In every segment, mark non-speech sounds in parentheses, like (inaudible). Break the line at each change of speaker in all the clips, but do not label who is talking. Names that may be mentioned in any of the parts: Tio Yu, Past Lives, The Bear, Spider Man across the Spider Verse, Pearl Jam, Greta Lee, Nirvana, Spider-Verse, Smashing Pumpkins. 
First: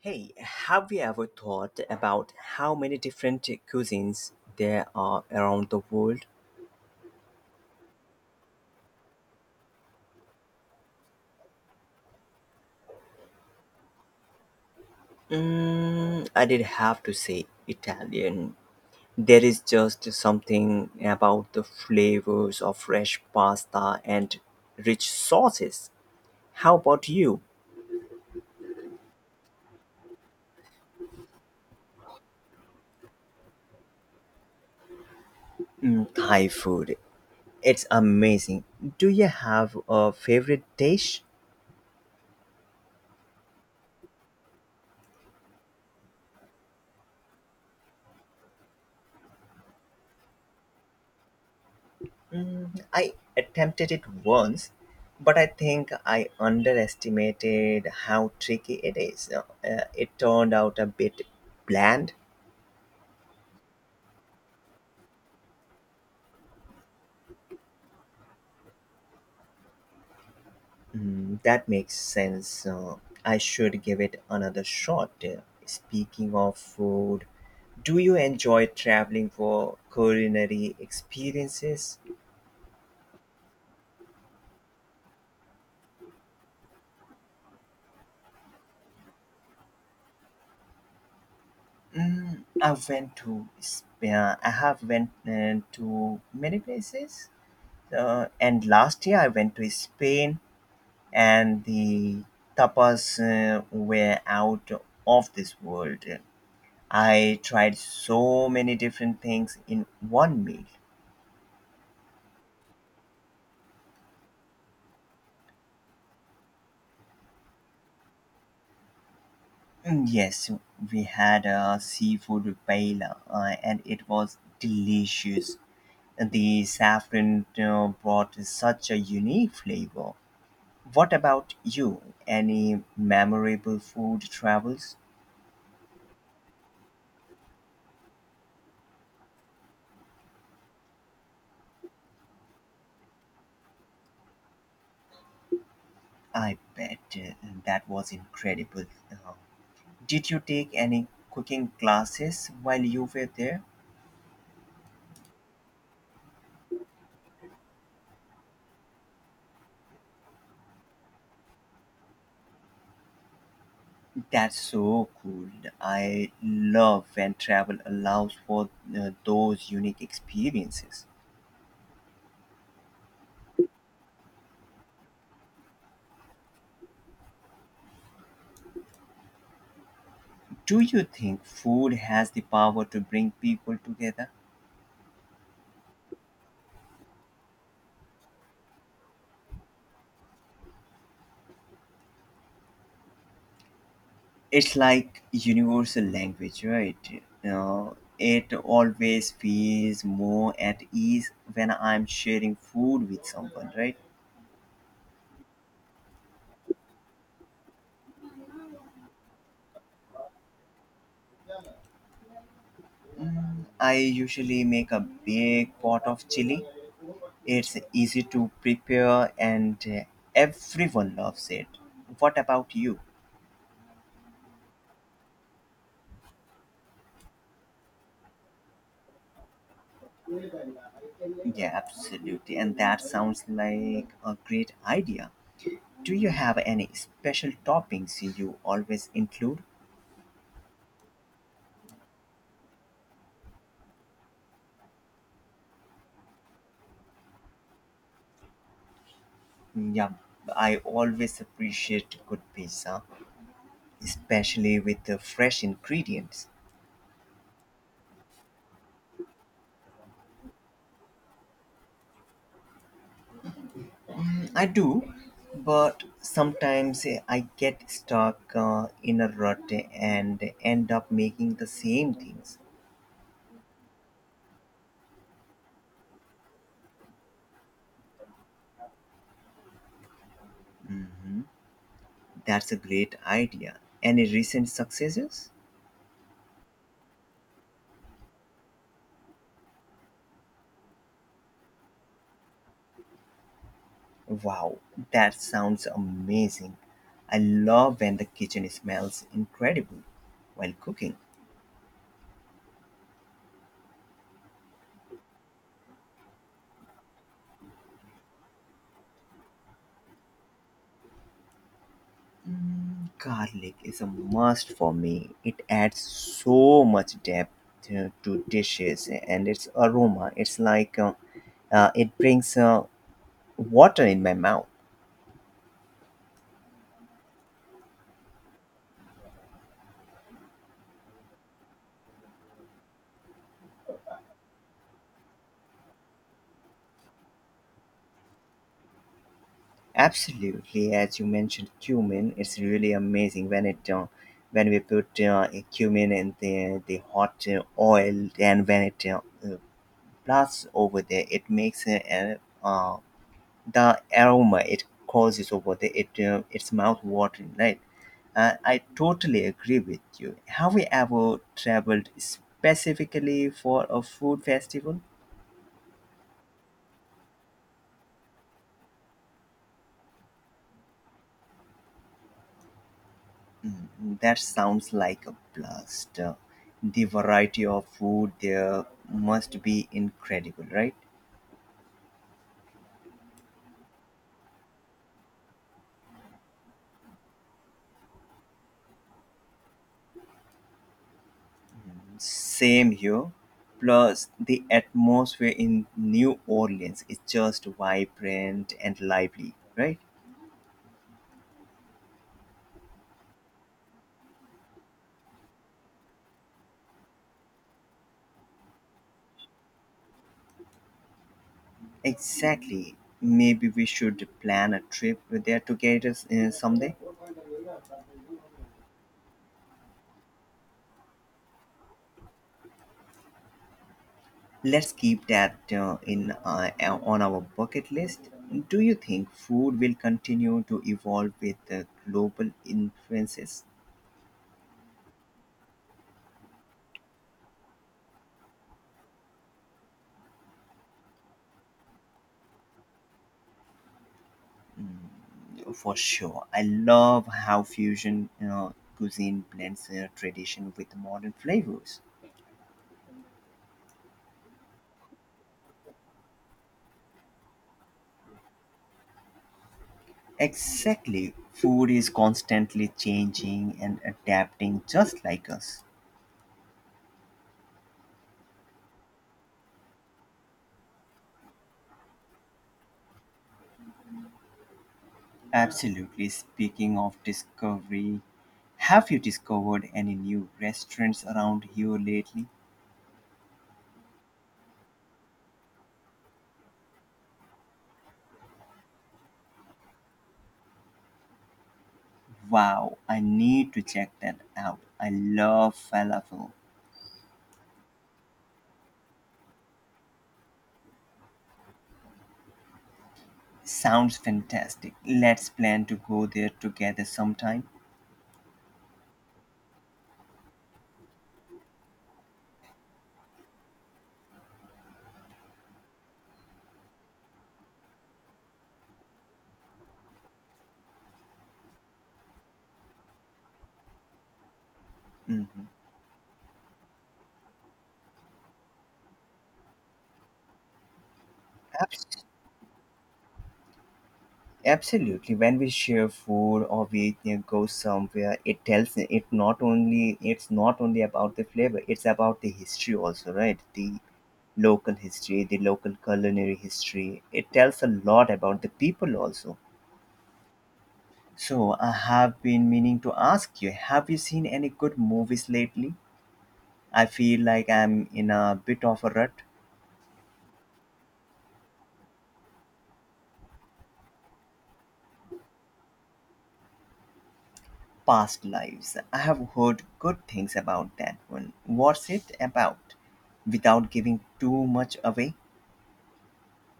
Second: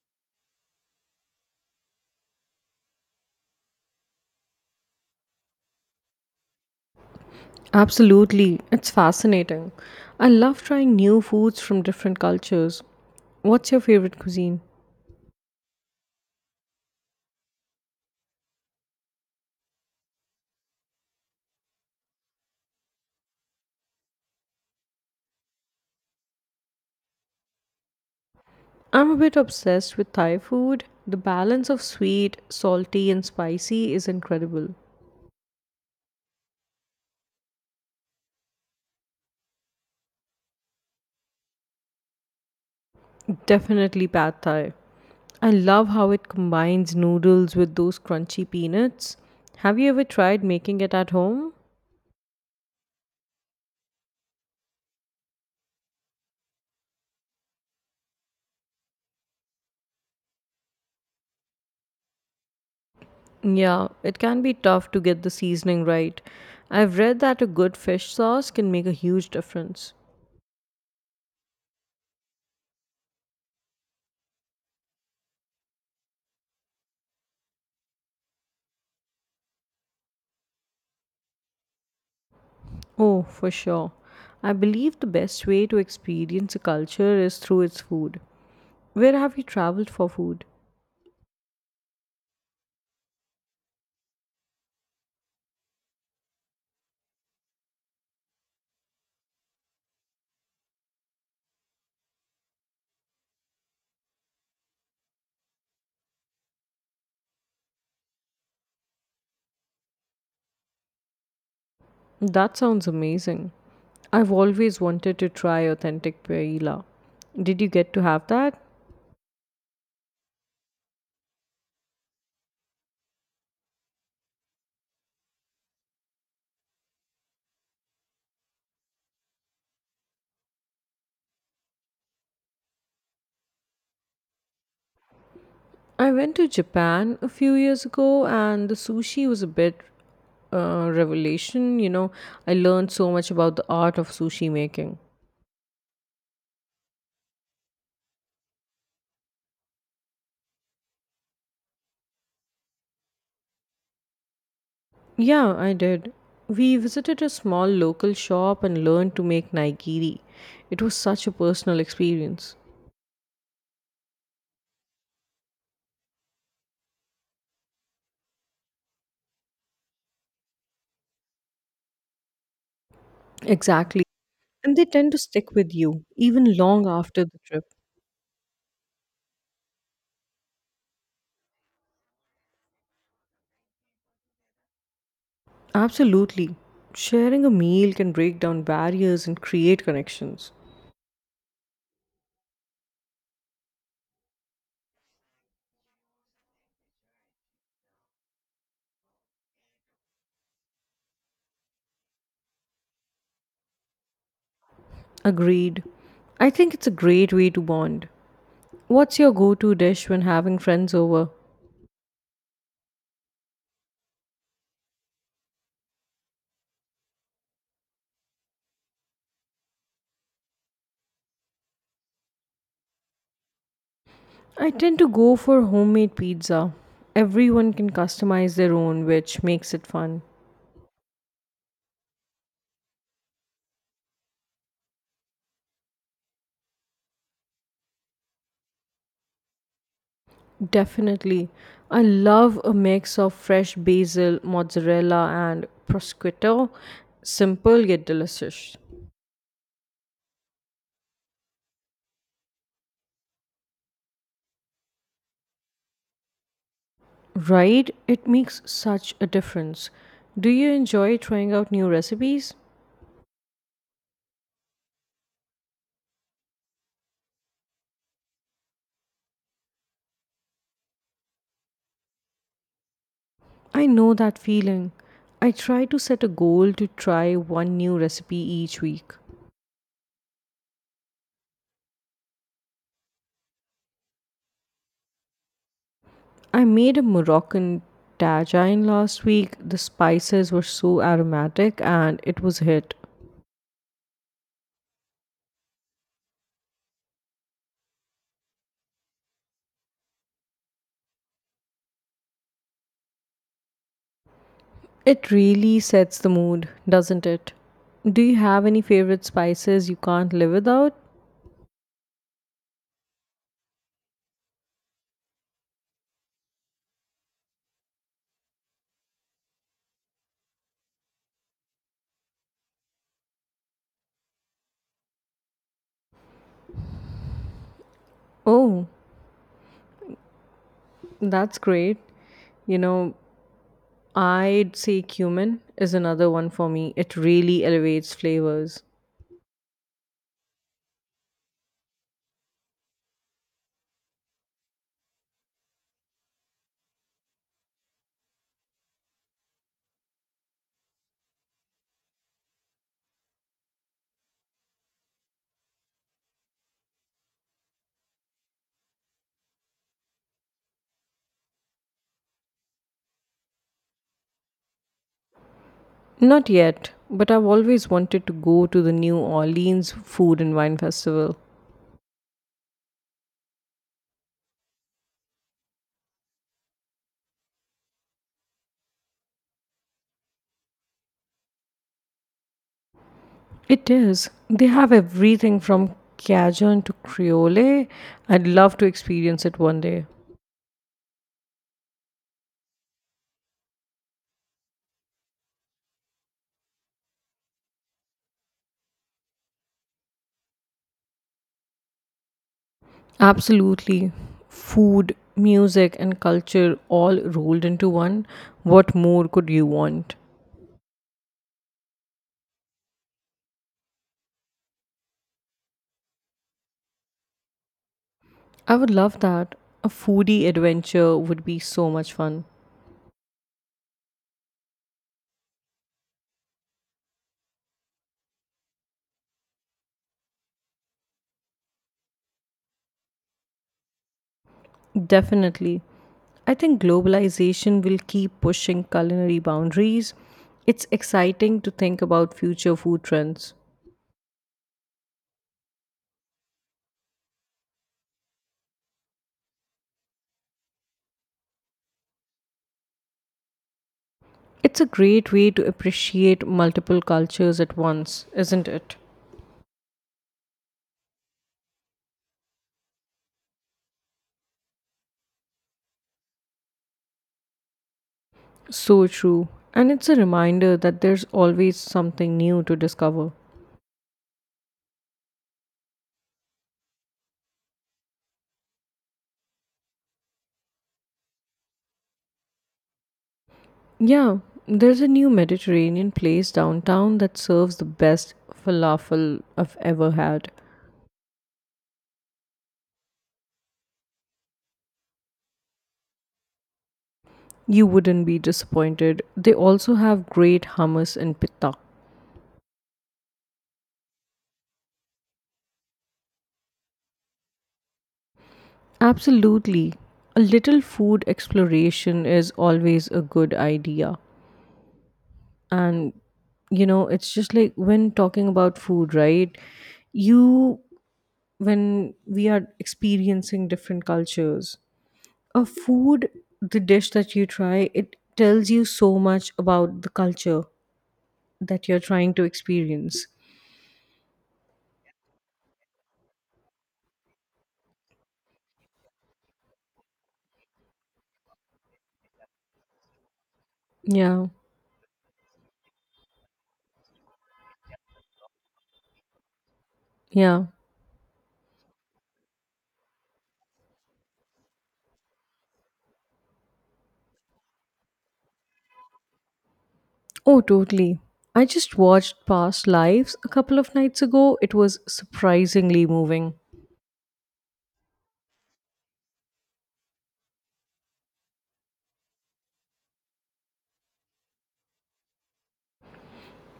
Hey, have you ever thought about how many different cuisines there are around the world?
Absolutely, it's fascinating. I love trying new foods from different cultures. What's your favorite cuisine?
Mm, I did have to say Italian. There is just something about the flavors of fresh pasta and rich sauces. How about you?
I'm a bit obsessed with Thai food. The balance of sweet, salty, and spicy is incredible.
Mm, Thai food. It's amazing. Do you have a favorite dish?
Definitely pad Thai. I love how it combines noodles with those crunchy peanuts. Have you ever tried making it at home?
Mm, I attempted it once, but I think I underestimated how tricky it is. It turned out a bit bland.
Yeah, it can be tough to get the seasoning right. I've read that a good fish sauce can make a huge difference.
Mm, that makes sense. I should give it another shot. Speaking of food, do you enjoy traveling for culinary experiences?
Oh, for sure. I believe the best way to experience a culture is through its food. Where have you traveled for food?
I have went to many places. And last year I went to Spain and the tapas were out of this world. I tried so many different things in one meal.
That sounds amazing. I've always wanted to try authentic paella. Did you get to have that?
Mm, yes, we had a seafood paella and it was delicious. The saffron brought such a unique flavor. What about you? Any memorable food travels?
I went to Japan a few years ago and the sushi was a bit revelation. You know, I learned so much about the art of sushi making.
I bet that was incredible. Uh, Did you take any cooking classes while you were there?
Yeah, I did. We visited a small local shop and learned to make nigiri. It was such a personal experience.
That's so cool. I love when travel allows for those unique experiences.
Exactly. And they tend to stick with you, even long after the trip.
Do you think food has the power to bring people together?
Absolutely. Sharing a meal can break down barriers and create connections.
It's like universal language, right? Uh, it always feels more at ease when I'm sharing food with someone, right?
Agreed. I think it's a great way to bond. What's your go to dish when having friends over?
Mm, I usually make a big pot of chili. It's easy to prepare and everyone loves it. What about you?
I tend to go for homemade pizza. Everyone can customize their own, which makes it fun.
Yeah, absolutely. And that sounds like a great idea. Do you have any special toppings you always include?
Definitely. I love a mix of fresh basil, mozzarella, and prosciutto. Simple yet delicious.
Yeah, I always appreciate good pizza, especially with the fresh ingredients.
Right? It makes such a difference. Do you enjoy trying out new recipes?
I do, but sometimes I get stuck in a rut and end up making the same things.
I know that feeling. I try to set a goal to try one new recipe each week.
Mhm. That's a great idea. Any recent successes?
I made a Moroccan tagine last week. The spices were so aromatic and it was a hit.
Wow, that sounds amazing. I love when the kitchen smells incredible while cooking.
It really sets the mood, doesn't it? Do you have any favorite spices you can't live without?
Mm, garlic is a must for me. It adds so much depth to dishes and its aroma. It's like it brings water in my mouth.
Oh, that's great. You know, I'd say cumin is another one for me. It really elevates flavors.
Absolutely, as you mentioned cumin, it's really amazing when it when we put a cumin in the hot oil and when it blasts over there, it makes uh, the aroma it causes over there. It's mouth watering, right? I totally agree with you. Have we ever traveled specifically for a food festival?
Not yet, but I've always wanted to go to the New Orleans Food and Wine Festival.
Mm, that sounds like a blast. The variety of food there must be incredible, right?
It is. They have everything from Cajun to Creole. I'd love to experience it one day.
Same here. Plus, the atmosphere in New Orleans is just vibrant and lively, right?
Absolutely. Food, music, and culture all rolled into one. What more could you want?
Exactly. Maybe we should plan a trip there together someday.
I would love that. A foodie adventure would be so much fun.
Let's keep that in on our bucket list. Do you think food will continue to evolve with global influences?
Definitely. I think globalization will keep pushing culinary boundaries. It's exciting to think about future food trends.
For sure. I love how fusion cuisine blends tradition with modern flavors.
It's a great way to appreciate multiple cultures at once, isn't it?
Exactly. Food is constantly changing and adapting just like us.
So true. And it's a reminder that there's always something new to discover.
Absolutely. Speaking of discovery, have you discovered any new restaurants around here lately?
Yeah, there's a new Mediterranean place downtown that serves the best falafel I've ever had.
Wow, I need to check that out. I love falafel.
You wouldn't be disappointed. They also have great hummus and pita.
Sounds fantastic. Let's plan to go there together sometime.
Absolutely. A little food exploration is always a good idea. And you know, it's just like when talking about food, right? You When we are experiencing different cultures, a
Hmm.
food the dish that you try, it tells you so much about the culture that you're
Abs-
trying to experience.
Absolutely. When we share food or we go somewhere, it tells it not only about the flavor. It's about the history also, right? The
Yeah,
local history, the local culinary history. It tells a lot about the people also.
yeah.
So, I have been meaning to ask you, have you seen any good movies lately? I feel like I'm in a bit of a rut.
Oh, totally. I just watched Past Lives a couple of nights ago. It was surprisingly moving.
Past Lives. I have heard good things about that one. What's it about? Without giving too much away?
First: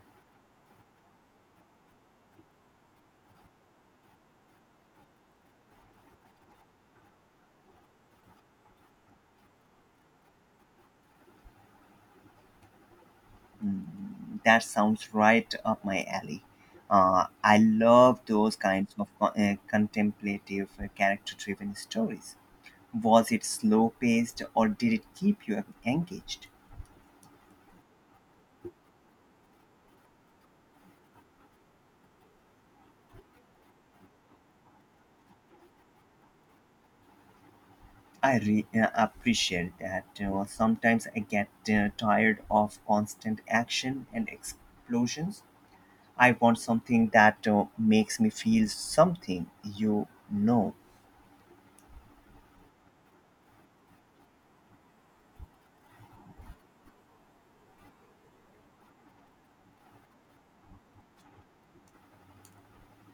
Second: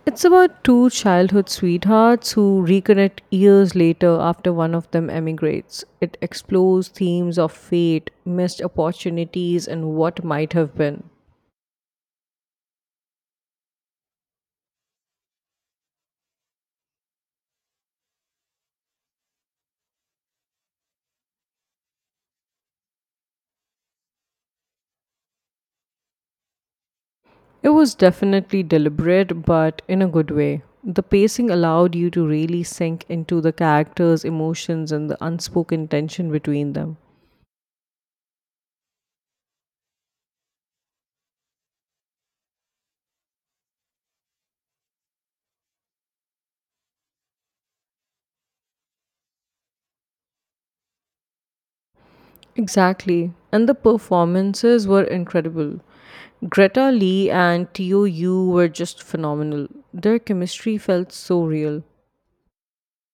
It's about two childhood sweethearts who reconnect years later after one of them emigrates. It explores themes of fate, missed opportunities, and what might have been.
Mm, that sounds right up my alley. I love those kinds of contemplative, character driven stories. Was it slow paced or did it keep you engaged?
It was definitely deliberate, but in a good way. The pacing allowed you to really sink into the characters' emotions and the unspoken tension between them.
I appreciate that. Sometimes I get tired of constant action and explosions. I want something that makes me feel something, you know.
Exactly. And the performances were incredible. Greta Lee and Tio Yu were just phenomenal. Their chemistry felt so real.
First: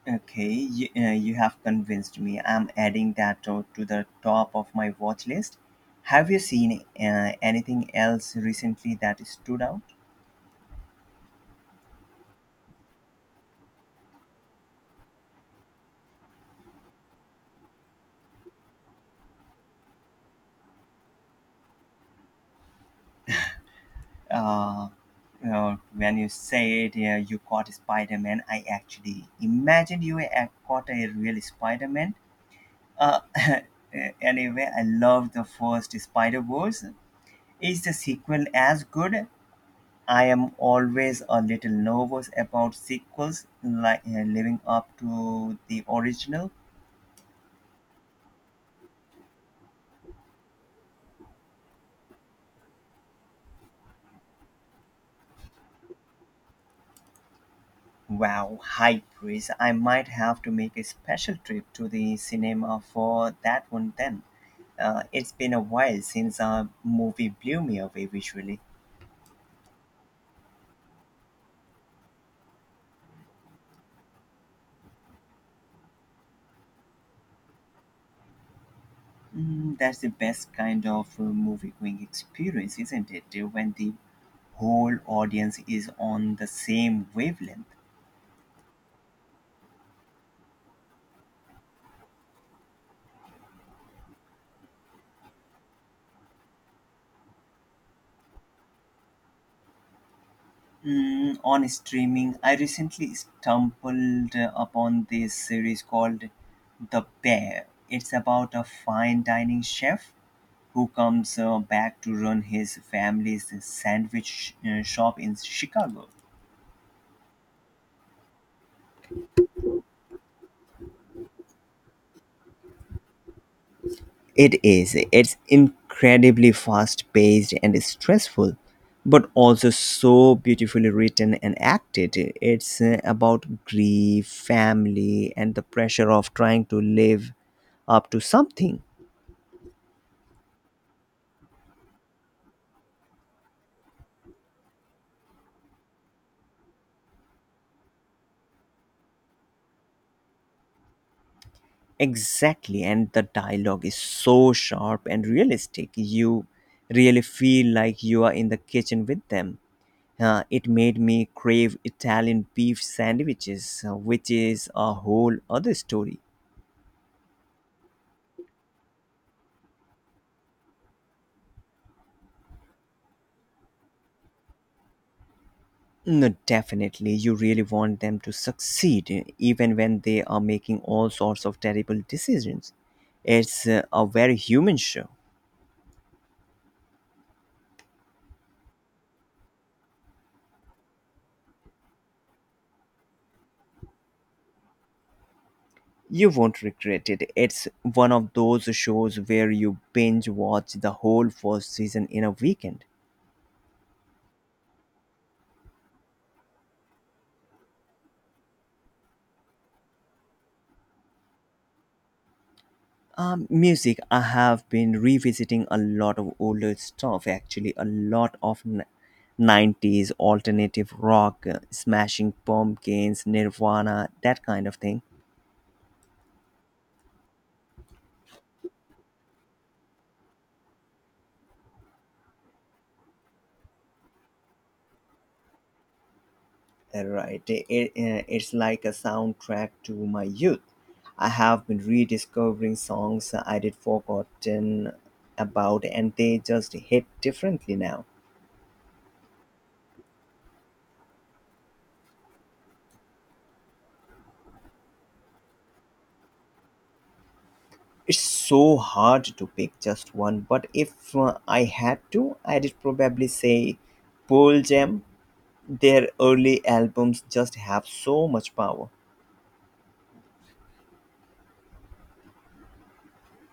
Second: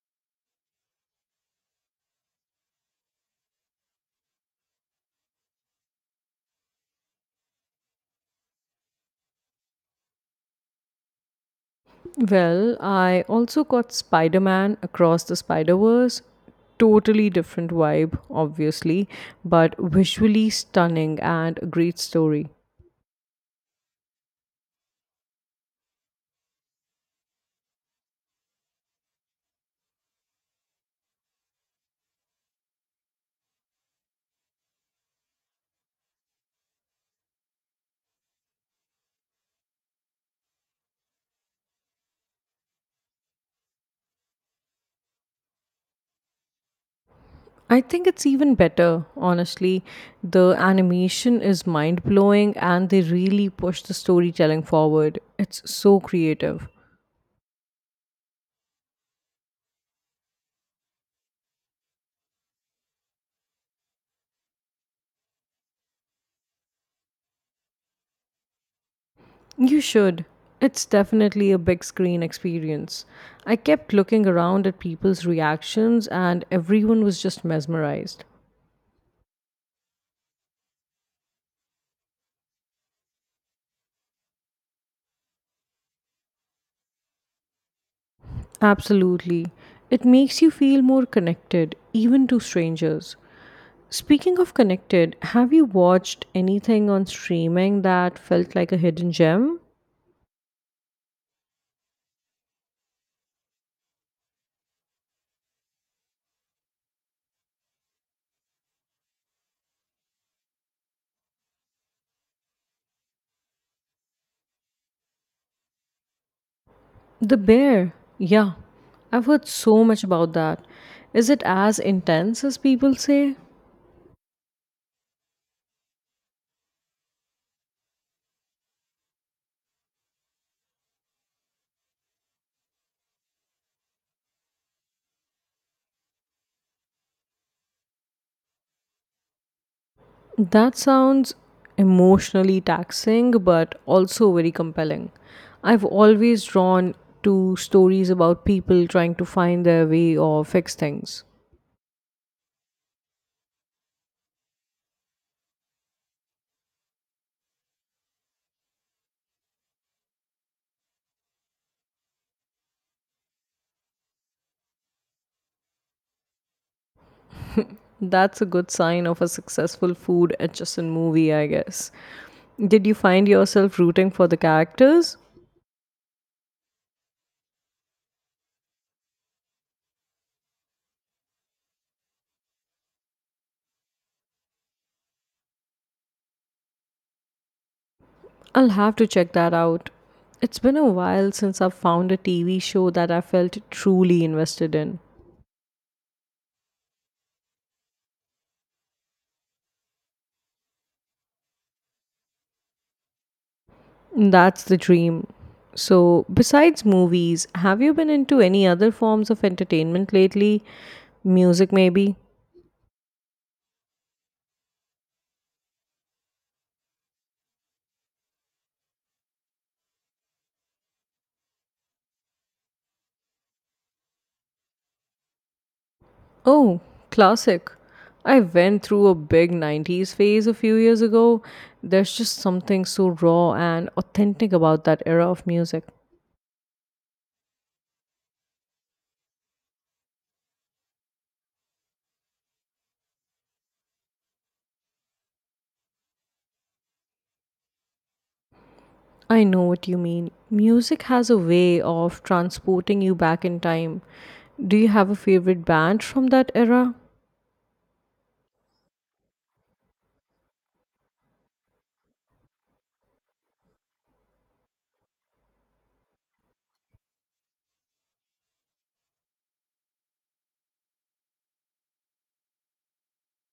Okay, you have convinced me. I'm adding that to the top of my watch list. Have you seen anything else recently that stood out?
Well, I also got Spider Man across the Spider Verse. Totally different vibe obviously, but visually stunning and a great story.
uh, when you said you caught Spider-Man, I actually imagined you caught a real Spider-Man. Uh, (laughs) anyway, I love the first Spider-Verse. Is the sequel as good? I am always a little nervous about sequels like living up to the original.
I think it's even better, honestly. The animation is mind blowing and they really push the storytelling forward. It's so creative.
Wow, high praise. I might have to make a special trip to the cinema for that one then. It's been a while since a movie blew me away visually.
You should. It's definitely a big screen experience. I kept looking around at people's reactions and everyone was just mesmerized.
Mm, that's the best kind of movie going experience, isn't it? When the whole audience is on the same wavelength.
Absolutely. It makes you feel more connected, even to strangers. Speaking of connected, have you watched anything on streaming that felt like a hidden gem?
Mm, on streaming, I recently stumbled upon this series called The Bear. It's about a fine dining chef who comes back to run his family's sandwich shop in Chicago.
The bear. Yeah, I've heard so much about that. Is it as intense as people say?
It is. It's incredibly fast paced and stressful, but also so beautifully written and acted. It's about grief, family, and the pressure of trying to live up to something.
That sounds emotionally taxing, but also very compelling. I've always drawn to stories about people trying to find their way or fix things.
Exactly. And the dialogue is so sharp and realistic. You really feel like you are in the kitchen with them. It made me crave Italian beef sandwiches, which is a whole other story.
That's a good sign of a successful food adjacent movie, I guess. Did you find yourself rooting for the characters?
No, definitely. You really want them to succeed, even when they are making all sorts of terrible decisions. It's a very human show.
I'll have to check that out. It's been a while since I've found a TV show that I felt truly invested in.
You won't regret it. It's one of those shows where you binge watch the whole first season in a weekend.
That's the dream. So, besides movies, have you been into any other forms of entertainment lately? Music, maybe?
Music, I have been revisiting a lot of older stuff, actually, a lot of 90s alternative rock, smashing pumpkins, Nirvana, that kind of thing.
Oh, classic. I went through a big 90s phase a few years ago. There's just something so raw and authentic about that era of music.
Right. It's like a soundtrack to my youth. I have been rediscovering songs I did forgotten about and they just hit differently now.
I know what you mean. Music has a way of transporting you back in time. Do you have a favorite band from that era?
It's so hard to pick just one, but if I had to, I'd probably say Pearl Jam. Their early albums just have so much power.